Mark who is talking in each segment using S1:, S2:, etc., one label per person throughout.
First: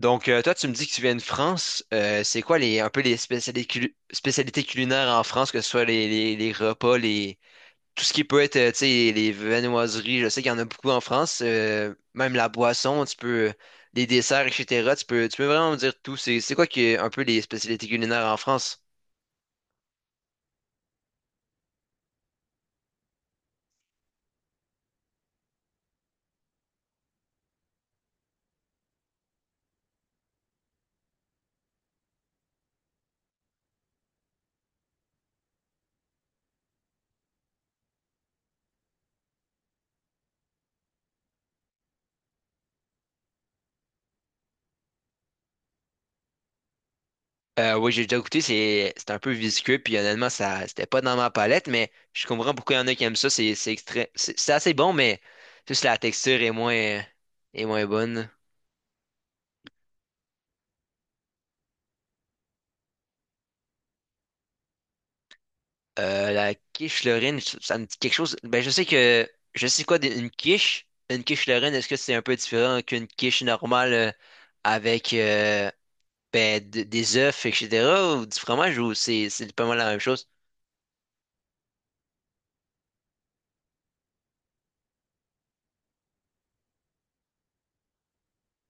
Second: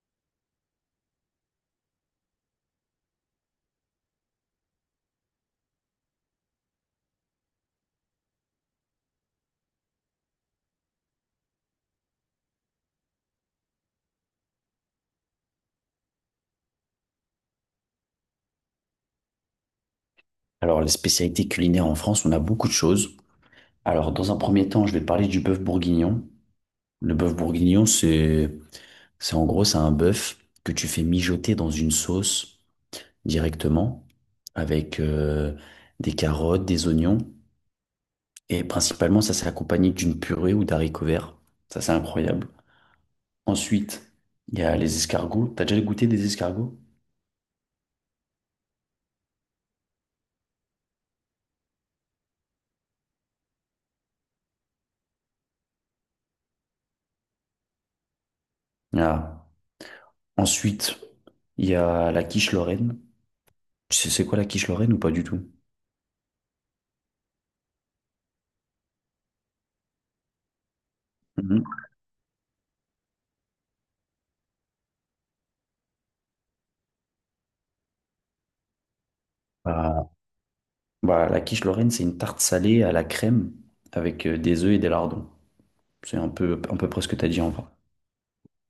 S1: Donc, toi, tu me dis que tu viens de France. C'est quoi les, un peu les spécialités, spécialités culinaires en France, que ce soit les repas, les, tout ce qui peut être, tu sais, les viennoiseries. Je sais qu'il y en a beaucoup en France. Même la boisson, tu peux, les desserts, et cetera. Tu peux vraiment me dire tout. C'est quoi qui est un peu les spécialités culinaires en France?
S2: Alors, les spécialités culinaires en France, on a beaucoup de choses. Alors, dans un premier temps, je vais parler du bœuf bourguignon. Le bœuf bourguignon, c'est en gros, c'est un bœuf que tu fais mijoter dans une sauce directement avec des carottes, des oignons. Et principalement, ça, c'est accompagné d'une purée ou d'haricots verts. Ça, c'est incroyable. Ensuite, il y a les escargots. T'as déjà goûté des escargots?
S1: Oui, j'ai déjà goûté. C'est un peu visqueux. Puis honnêtement, ça, c'était pas dans ma palette, mais je comprends pourquoi il y en a qui aiment ça. C'est extra- c'est assez bon, mais juste la texture est moins bonne.
S2: Ah. Ensuite, il y a la quiche Lorraine. Tu sais c'est quoi la quiche Lorraine ou pas du tout?
S1: La quiche Lorraine, ça me dit quelque chose. Ben, je sais que, je sais quoi d'une quiche. Une quiche
S2: Mhm.
S1: Lorraine, est-ce que c'est un peu différent qu'une quiche normale, avec des œufs, etc., ou du fromage, ou c'est pas mal la même
S2: Bah,
S1: chose?
S2: Bah, la quiche Lorraine, c'est une tarte salée à la crème avec des œufs et des lardons. C'est un peu près ce que tu as dit en vrai.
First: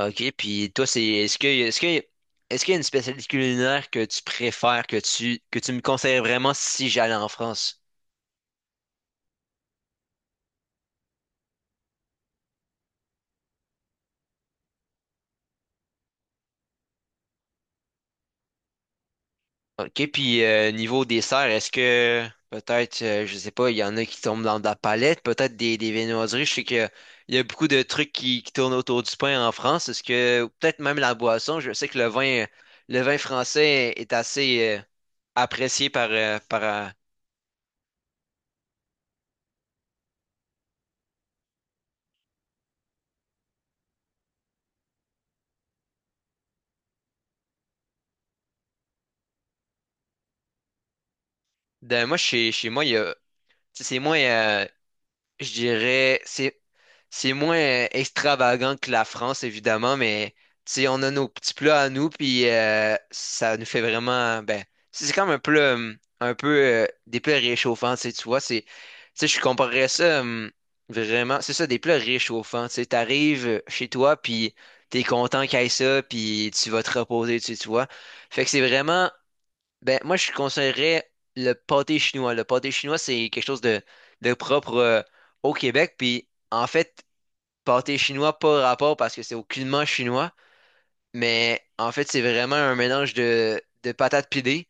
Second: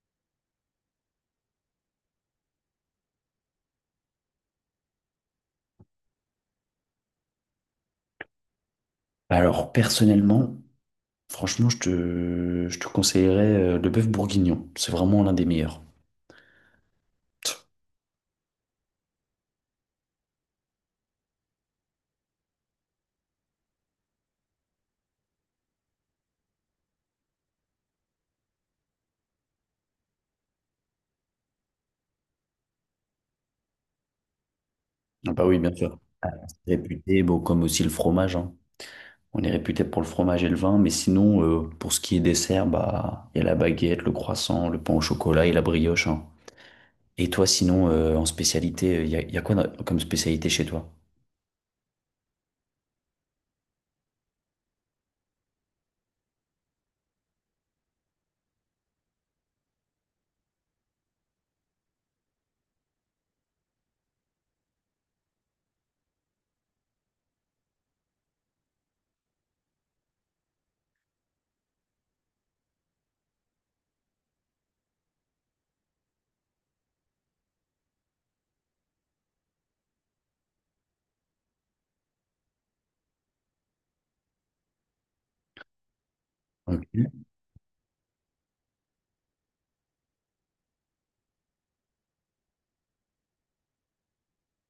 S1: Ok, puis toi, c'est est-ce qu'il y a une spécialité culinaire que tu préfères, que tu me conseilles vraiment si j'allais en France?
S2: Alors, personnellement, franchement, je te conseillerais le bœuf bourguignon. C'est vraiment l'un des meilleurs.
S1: OK, puis niveau dessert, est-ce que peut-être, je sais pas, il y en a qui tombent dans de la palette, peut-être des viennoiseries. Je sais qu'il y a beaucoup de trucs qui tournent autour du pain en France. Est-ce que, ou peut-être même la boisson, je sais que le vin français est assez,
S2: Ah bah oui, bien
S1: apprécié
S2: sûr.
S1: par,
S2: Réputé, bon, comme aussi le fromage, hein. On est réputé pour le fromage et le vin, mais sinon, pour ce qui est dessert, bah, il y a la baguette, le croissant, le pain au chocolat et la brioche, hein. Et toi, sinon, en spécialité, y a quoi comme spécialité chez toi?
S1: moi, chez moi, il y a, tu sais, c'est moins, je dirais, c'est moins extravagant que la France, évidemment, mais tu sais, on a nos petits plats à nous, puis ça nous fait vraiment, ben, c'est comme un plat, un peu des plats réchauffants, tu sais, tu vois, c'est, tu sais, je comparerais ça, vraiment, c'est ça, des plats réchauffants, tu sais, t'arrives chez toi, puis t'es content qu'il y ait ça, puis tu vas te reposer, tu sais, tu vois. Fait que c'est vraiment, ben, moi, je conseillerais le pâté chinois. Le pâté chinois, c'est quelque chose de propre, au Québec. Puis, en fait,
S2: Ok.
S1: pâté chinois, pas rapport parce que c'est aucunement chinois. Mais en fait, c'est vraiment un mélange de patates pilées,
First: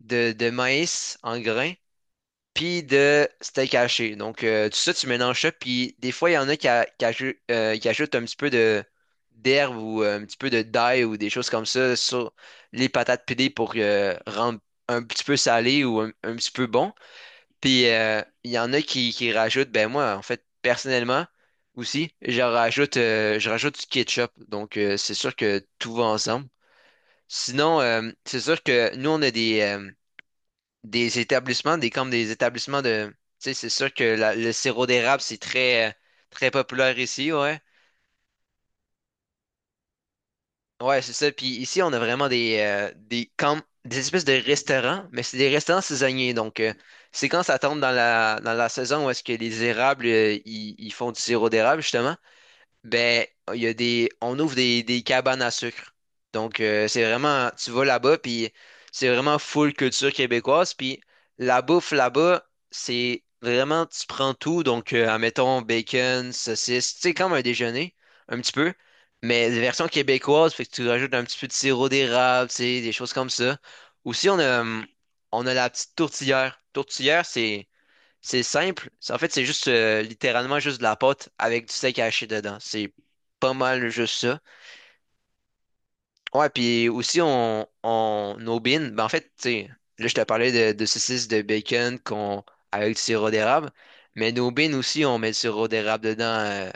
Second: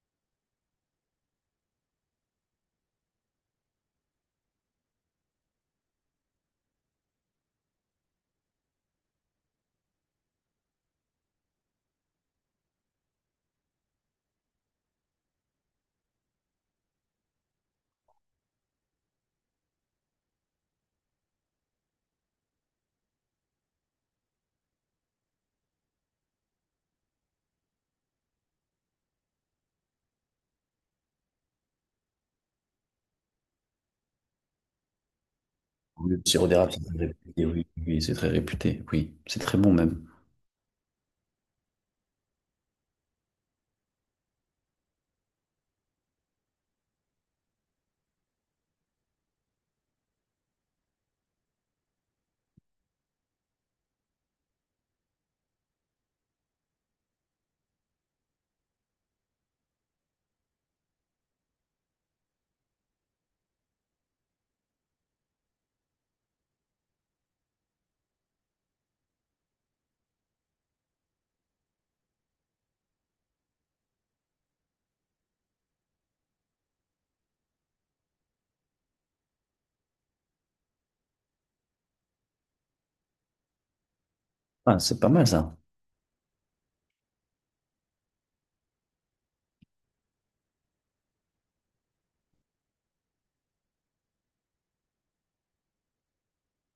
S1: de maïs en grains, puis de steak haché. Donc, tout ça, tu mélanges ça. Puis, des fois, il y en a qui, qui ajoutent un petit peu de d'herbe ou un petit peu de d'ail ou des choses comme ça sur les patates pilées pour rendre un petit peu salé ou un petit peu bon. Puis, il y en a qui, rajoutent, ben moi, en fait, personnellement, aussi, je rajoute du ketchup. Donc, c'est sûr que tout va ensemble. Sinon, c'est sûr que nous, on a des établissements, des comme des établissements de. Tu sais, c'est sûr que le sirop d'érable, c'est très,
S2: Oui, le sirop
S1: très
S2: d'érable, c'est
S1: populaire
S2: très
S1: ici,
S2: réputé,
S1: ouais.
S2: oui, oui, c'est très réputé, oui, c'est très bon même.
S1: Ouais, c'est ça. Puis ici, on a vraiment comme, des espèces de restaurants, mais c'est des restaurants saisonniers. Donc, c'est quand ça tombe dans la saison où est-ce que les érables, ils font du sirop d'érable, justement. Ben, il y a des, on ouvre des cabanes à sucre. Donc, c'est vraiment, tu vas là-bas, puis c'est vraiment full culture québécoise. Puis la bouffe là-bas, c'est vraiment, tu prends tout. Donc, admettons, bacon, saucisse, tu sais, comme un déjeuner, un petit peu. Mais version québécoise, fait que tu rajoutes un petit peu de sirop d'érable, tu sais, des choses comme ça. Aussi, on a la petite tourtière. Tourtière, c'est simple. En fait, c'est juste littéralement juste de la pâte avec du steak haché dedans. C'est pas mal juste ça.
S2: Ah, c'est pas mal ça.
S1: Ouais, puis aussi on aubine. Ben, en fait, tu sais, là je te parlais de saucisses de bacon qu'on avec du sirop d'érable, mais nos bines aussi on met du sirop d'érable dedans,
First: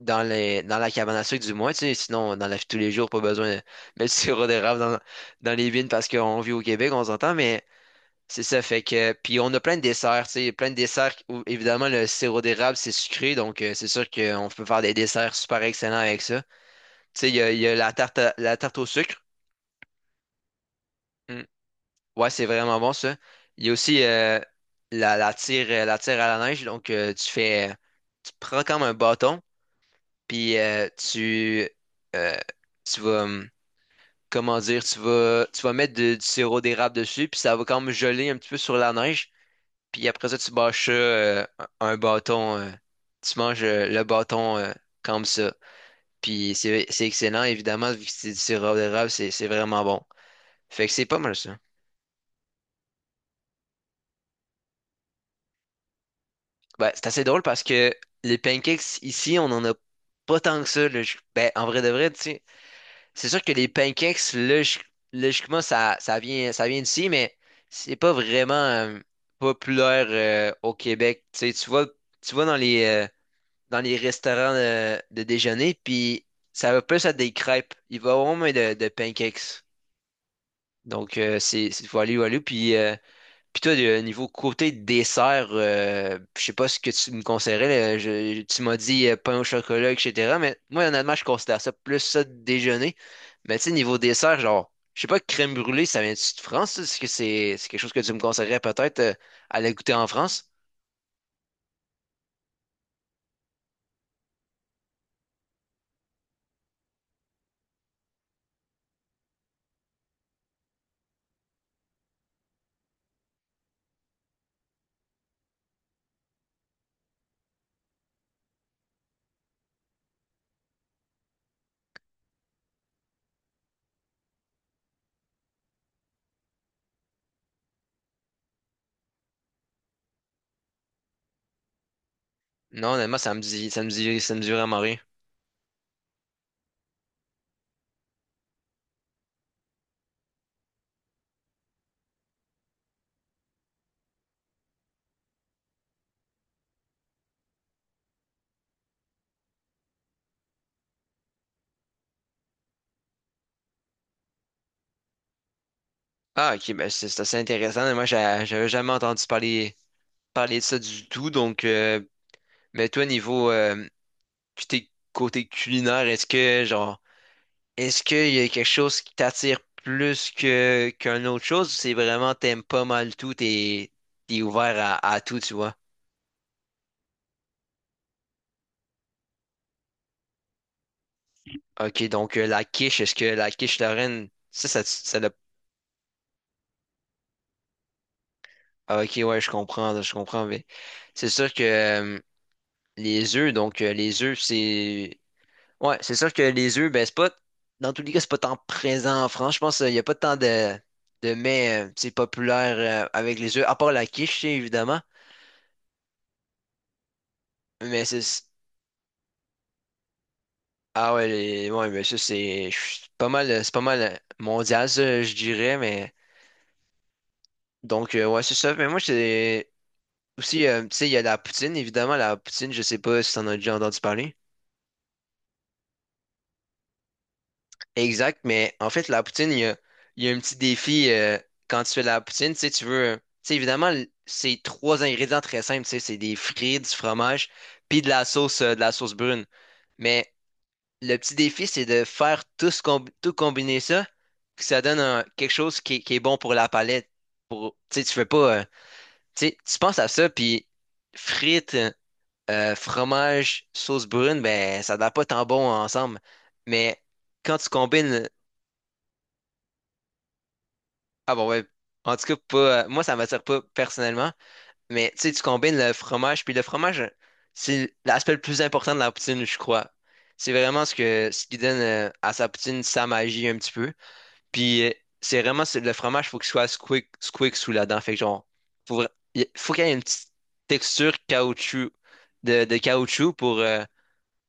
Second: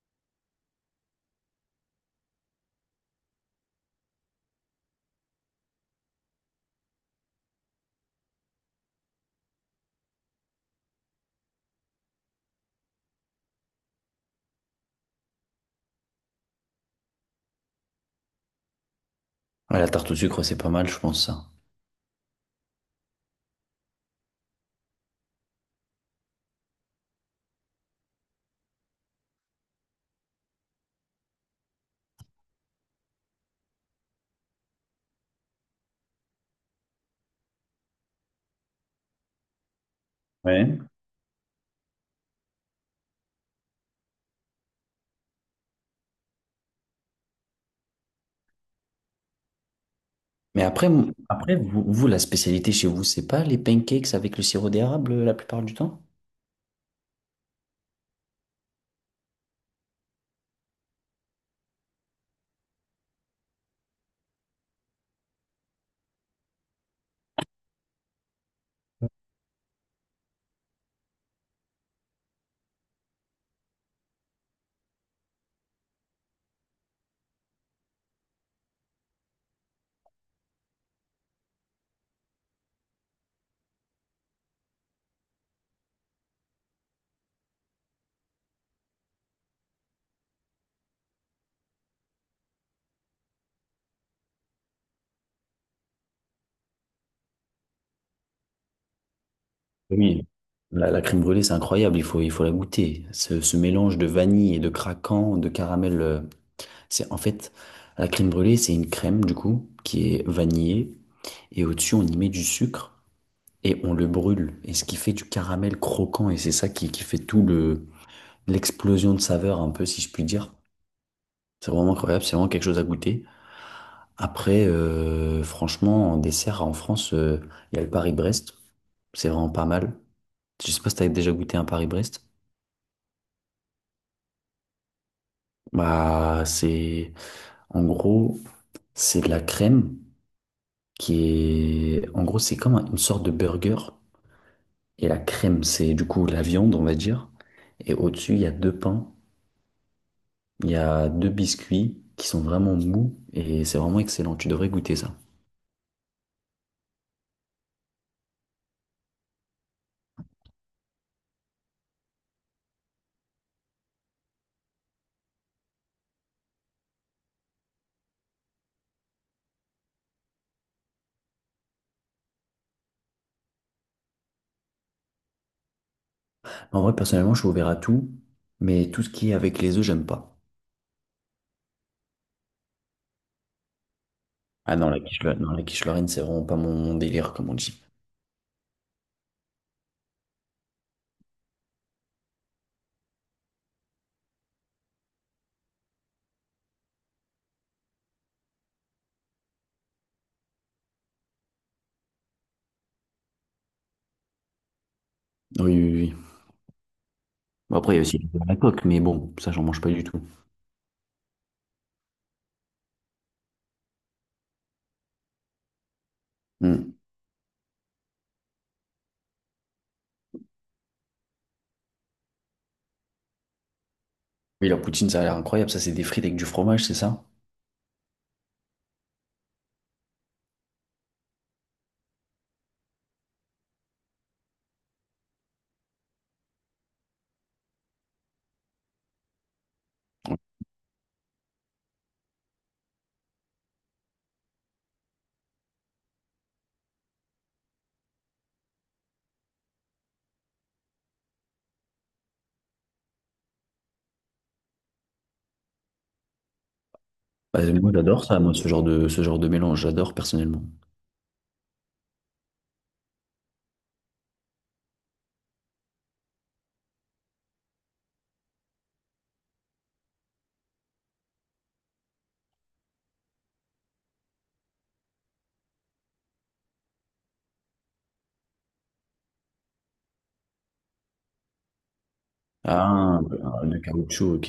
S1: dans la cabane à sucre du moins, tu sais, sinon dans la vie de tous les jours pas besoin de mettre du sirop d'érable dans les bines parce qu'on vit au Québec, on s'entend, mais c'est ça, fait que. Puis on a plein de desserts, tu sais, plein de desserts où évidemment le sirop d'érable, c'est sucré, donc c'est sûr qu'on peut faire des desserts super excellents avec ça. Tu sais, il y a la tarte au sucre.
S2: Ouais, la tarte au sucre, c'est pas mal, je pense
S1: Mm.
S2: ça.
S1: Ouais, c'est vraiment bon ça. Il y a aussi la tire à la neige, donc tu fais. Tu prends comme un bâton, puis euh, tu vas. Comment dire, tu vas mettre du sirop d'érable dessus, puis ça va comme geler un petit peu sur la neige. Puis après ça, tu
S2: Ouais.
S1: bâches ça, un bâton. Tu manges le bâton, comme ça. Puis c'est excellent, évidemment, vu que c'est du sirop d'érable, c'est vraiment bon.
S2: Mais
S1: Fait
S2: après,
S1: que c'est pas mal ça.
S2: après la spécialité chez vous, c'est pas les pancakes avec le sirop d'érable la plupart du temps?
S1: Ben, c'est assez drôle parce que les pancakes ici, on en a pas tant que ça, là. Ben, en vrai de vrai, tu sais, c'est sûr que les pancakes, logiquement, ça vient d'ici, mais c'est pas vraiment populaire, au Québec. Tu sais, tu vois, dans les, restaurants de déjeuner, puis ça va plus à des crêpes. Il va avoir moins de pancakes. Donc, c'est voilu, voilu. Puis toi, niveau côté dessert, je sais pas ce que tu me conseillerais, là. Tu m'as dit pain au chocolat, etc. Mais moi, honnêtement, je considère ça plus ça de déjeuner. Mais tu sais, niveau dessert, genre, je sais pas, crème brûlée, ça vient-tu de France? Ça? Est-ce que c'est quelque chose que tu me conseillerais peut-être, à aller goûter en
S2: Oui.
S1: France?
S2: La crème brûlée, c'est incroyable, il faut la goûter. Ce mélange de vanille et de craquant, de caramel, c'est en fait, la crème brûlée, c'est une crème du coup qui est vanillée et au-dessus, on y met du sucre, et on le brûle. Et ce qui fait du caramel croquant, et c'est ça qui fait tout le, l'explosion de saveur, un peu, si je puis dire. C'est vraiment incroyable, c'est vraiment quelque chose à goûter. Après, franchement, en dessert en France, il y a le Paris-Brest. C'est vraiment pas mal. Je sais pas si t'avais déjà goûté un Paris-Brest.
S1: Non, honnêtement, ça me dit, ça me dit, ça me dit vraiment rien.
S2: Bah, c'est, en gros, c'est de la crème qui est, en gros, c'est comme une sorte de burger. Et la crème, c'est du coup la viande, on va dire. Et au-dessus, il y a deux pains. Il y a deux biscuits qui sont vraiment mous et c'est vraiment excellent. Tu devrais goûter ça.
S1: Ah, ok, ben c'est assez intéressant. Moi, j'avais jamais entendu parler de ça du tout. Donc, mais toi, niveau côté culinaire, est-ce que, genre, est-ce qu'il y a quelque chose qui t'attire plus que qu'une autre chose ou c'est vraiment t'aimes pas mal tout, t'es ouvert à tout, tu vois?
S2: En vrai, personnellement, je suis ouvert à tout, mais tout ce qui est avec les œufs, j'aime pas.
S1: Ok, donc la quiche, est-ce que la quiche Lorraine,
S2: Ah non, la quiche, non, la quiche Lorraine, c'est vraiment pas mon, mon délire, comme on dit.
S1: ah, ok, ouais, je comprends, mais c'est sûr que, les œufs, donc les œufs, c'est. Ouais, c'est sûr que les œufs, ben, c'est pas, dans tous les cas, c'est pas tant présent en France. Je pense qu'il n'y a pas tant de mets, c'est populaire, avec les œufs, à part la quiche, tu sais, évidemment.
S2: Oui, oui, oui. Bon, après, il y a
S1: Mais
S2: aussi
S1: c'est.
S2: la coque, mais bon, ça, j'en mange pas du tout.
S1: Ah ouais, ouais, mais ça, c'est je suis pas mal, c'est pas mal, mondial, ça, je dirais. Mais
S2: Hmm.
S1: donc, ouais, c'est ça. Mais moi, c'est aussi, tu sais, il y a la poutine, évidemment. La poutine, je sais pas si t'en as déjà entendu parler.
S2: Oui, la poutine, ça a l'air incroyable. Ça, c'est des frites avec du fromage, c'est ça?
S1: Exact, mais en fait, la poutine, il y a un petit défi, quand tu fais de la poutine, tu sais, tu veux, tu sais, évidemment, c'est trois ingrédients très simples, tu sais, c'est des frites, du fromage, puis de la sauce brune. Mais le petit défi, c'est de faire tout, tout combiner ça, que ça donne quelque chose qui est bon pour la palette. Pour, tu sais, tu fais pas, tu sais, tu penses à ça, puis frites, fromage, sauce brune, ben, ça n'a pas tant bon ensemble. Mais quand
S2: Bah,
S1: tu
S2: moi, j'adore
S1: combines.
S2: ça, moi, ce genre de mélange. J'adore personnellement.
S1: Ah bon, ouais. En tout cas, pas, moi, ça m'attire pas personnellement. Mais tu sais, tu combines le fromage. Puis le fromage, c'est l'aspect le plus important de la poutine, je crois. C'est vraiment ce que ce qui donne, à sa poutine sa magie un petit peu. Puis le fromage, faut qu'il soit squick, squick sous la dent. Fait que genre, faut, il faut qu'il y ait une petite texture caoutchouc de
S2: Ah,
S1: caoutchouc pour,
S2: de caoutchouc, ok.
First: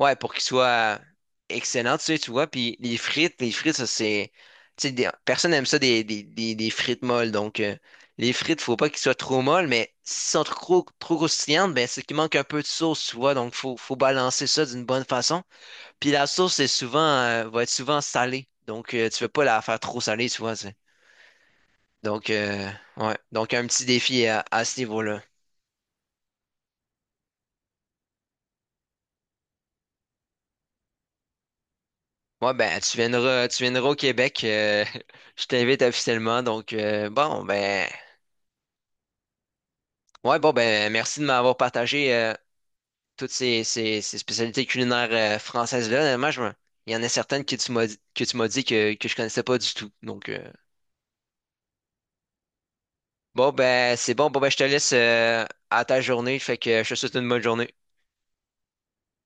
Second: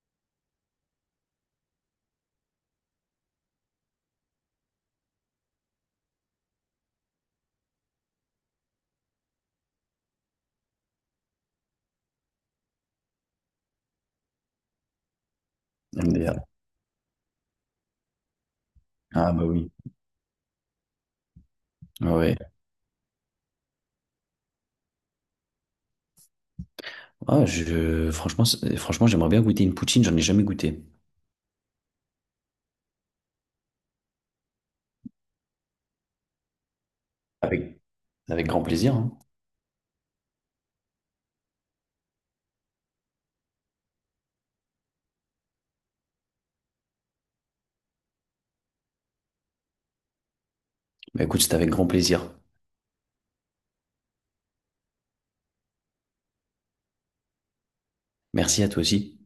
S1: ouais, pour qu'il soit excellent, tu sais, tu vois. Puis les frites, ça c'est. Tu sais, personne n'aime ça des frites molles. Donc, les frites, faut pas qu'ils soient trop molles, mais s'ils sont trop, trop croustillantes, ben c'est qu'il manque un peu de sauce, tu vois. Donc, faut balancer ça d'une bonne façon. Puis la
S2: MDR.
S1: sauce, c'est souvent, va être souvent salée. Donc, tu veux
S2: Ah,
S1: pas
S2: bah
S1: la
S2: oui.
S1: faire trop salée, tu vois. C'est. Donc,
S2: Ouais,
S1: ouais. Donc, un petit défi à ce niveau-là.
S2: Ah, je, franchement, franchement, j'aimerais bien goûter une poutine, j'en ai jamais goûté.
S1: Ouais, ben, tu viendras au Québec. Je t'invite officiellement. Donc, bon,
S2: Avec,
S1: ben.
S2: avec grand plaisir, hein.
S1: Ouais, bon, ben, merci de m'avoir partagé toutes ces spécialités culinaires françaises-là. Honnêtement, il y en a certaines que tu m'as dit que je connaissais pas du tout. Donc,
S2: Bah écoute, c'était avec grand plaisir.
S1: bon, ben, c'est bon. Bon, ben, je te laisse, à ta journée. Fait que je te souhaite une bonne journée.
S2: Merci à toi aussi.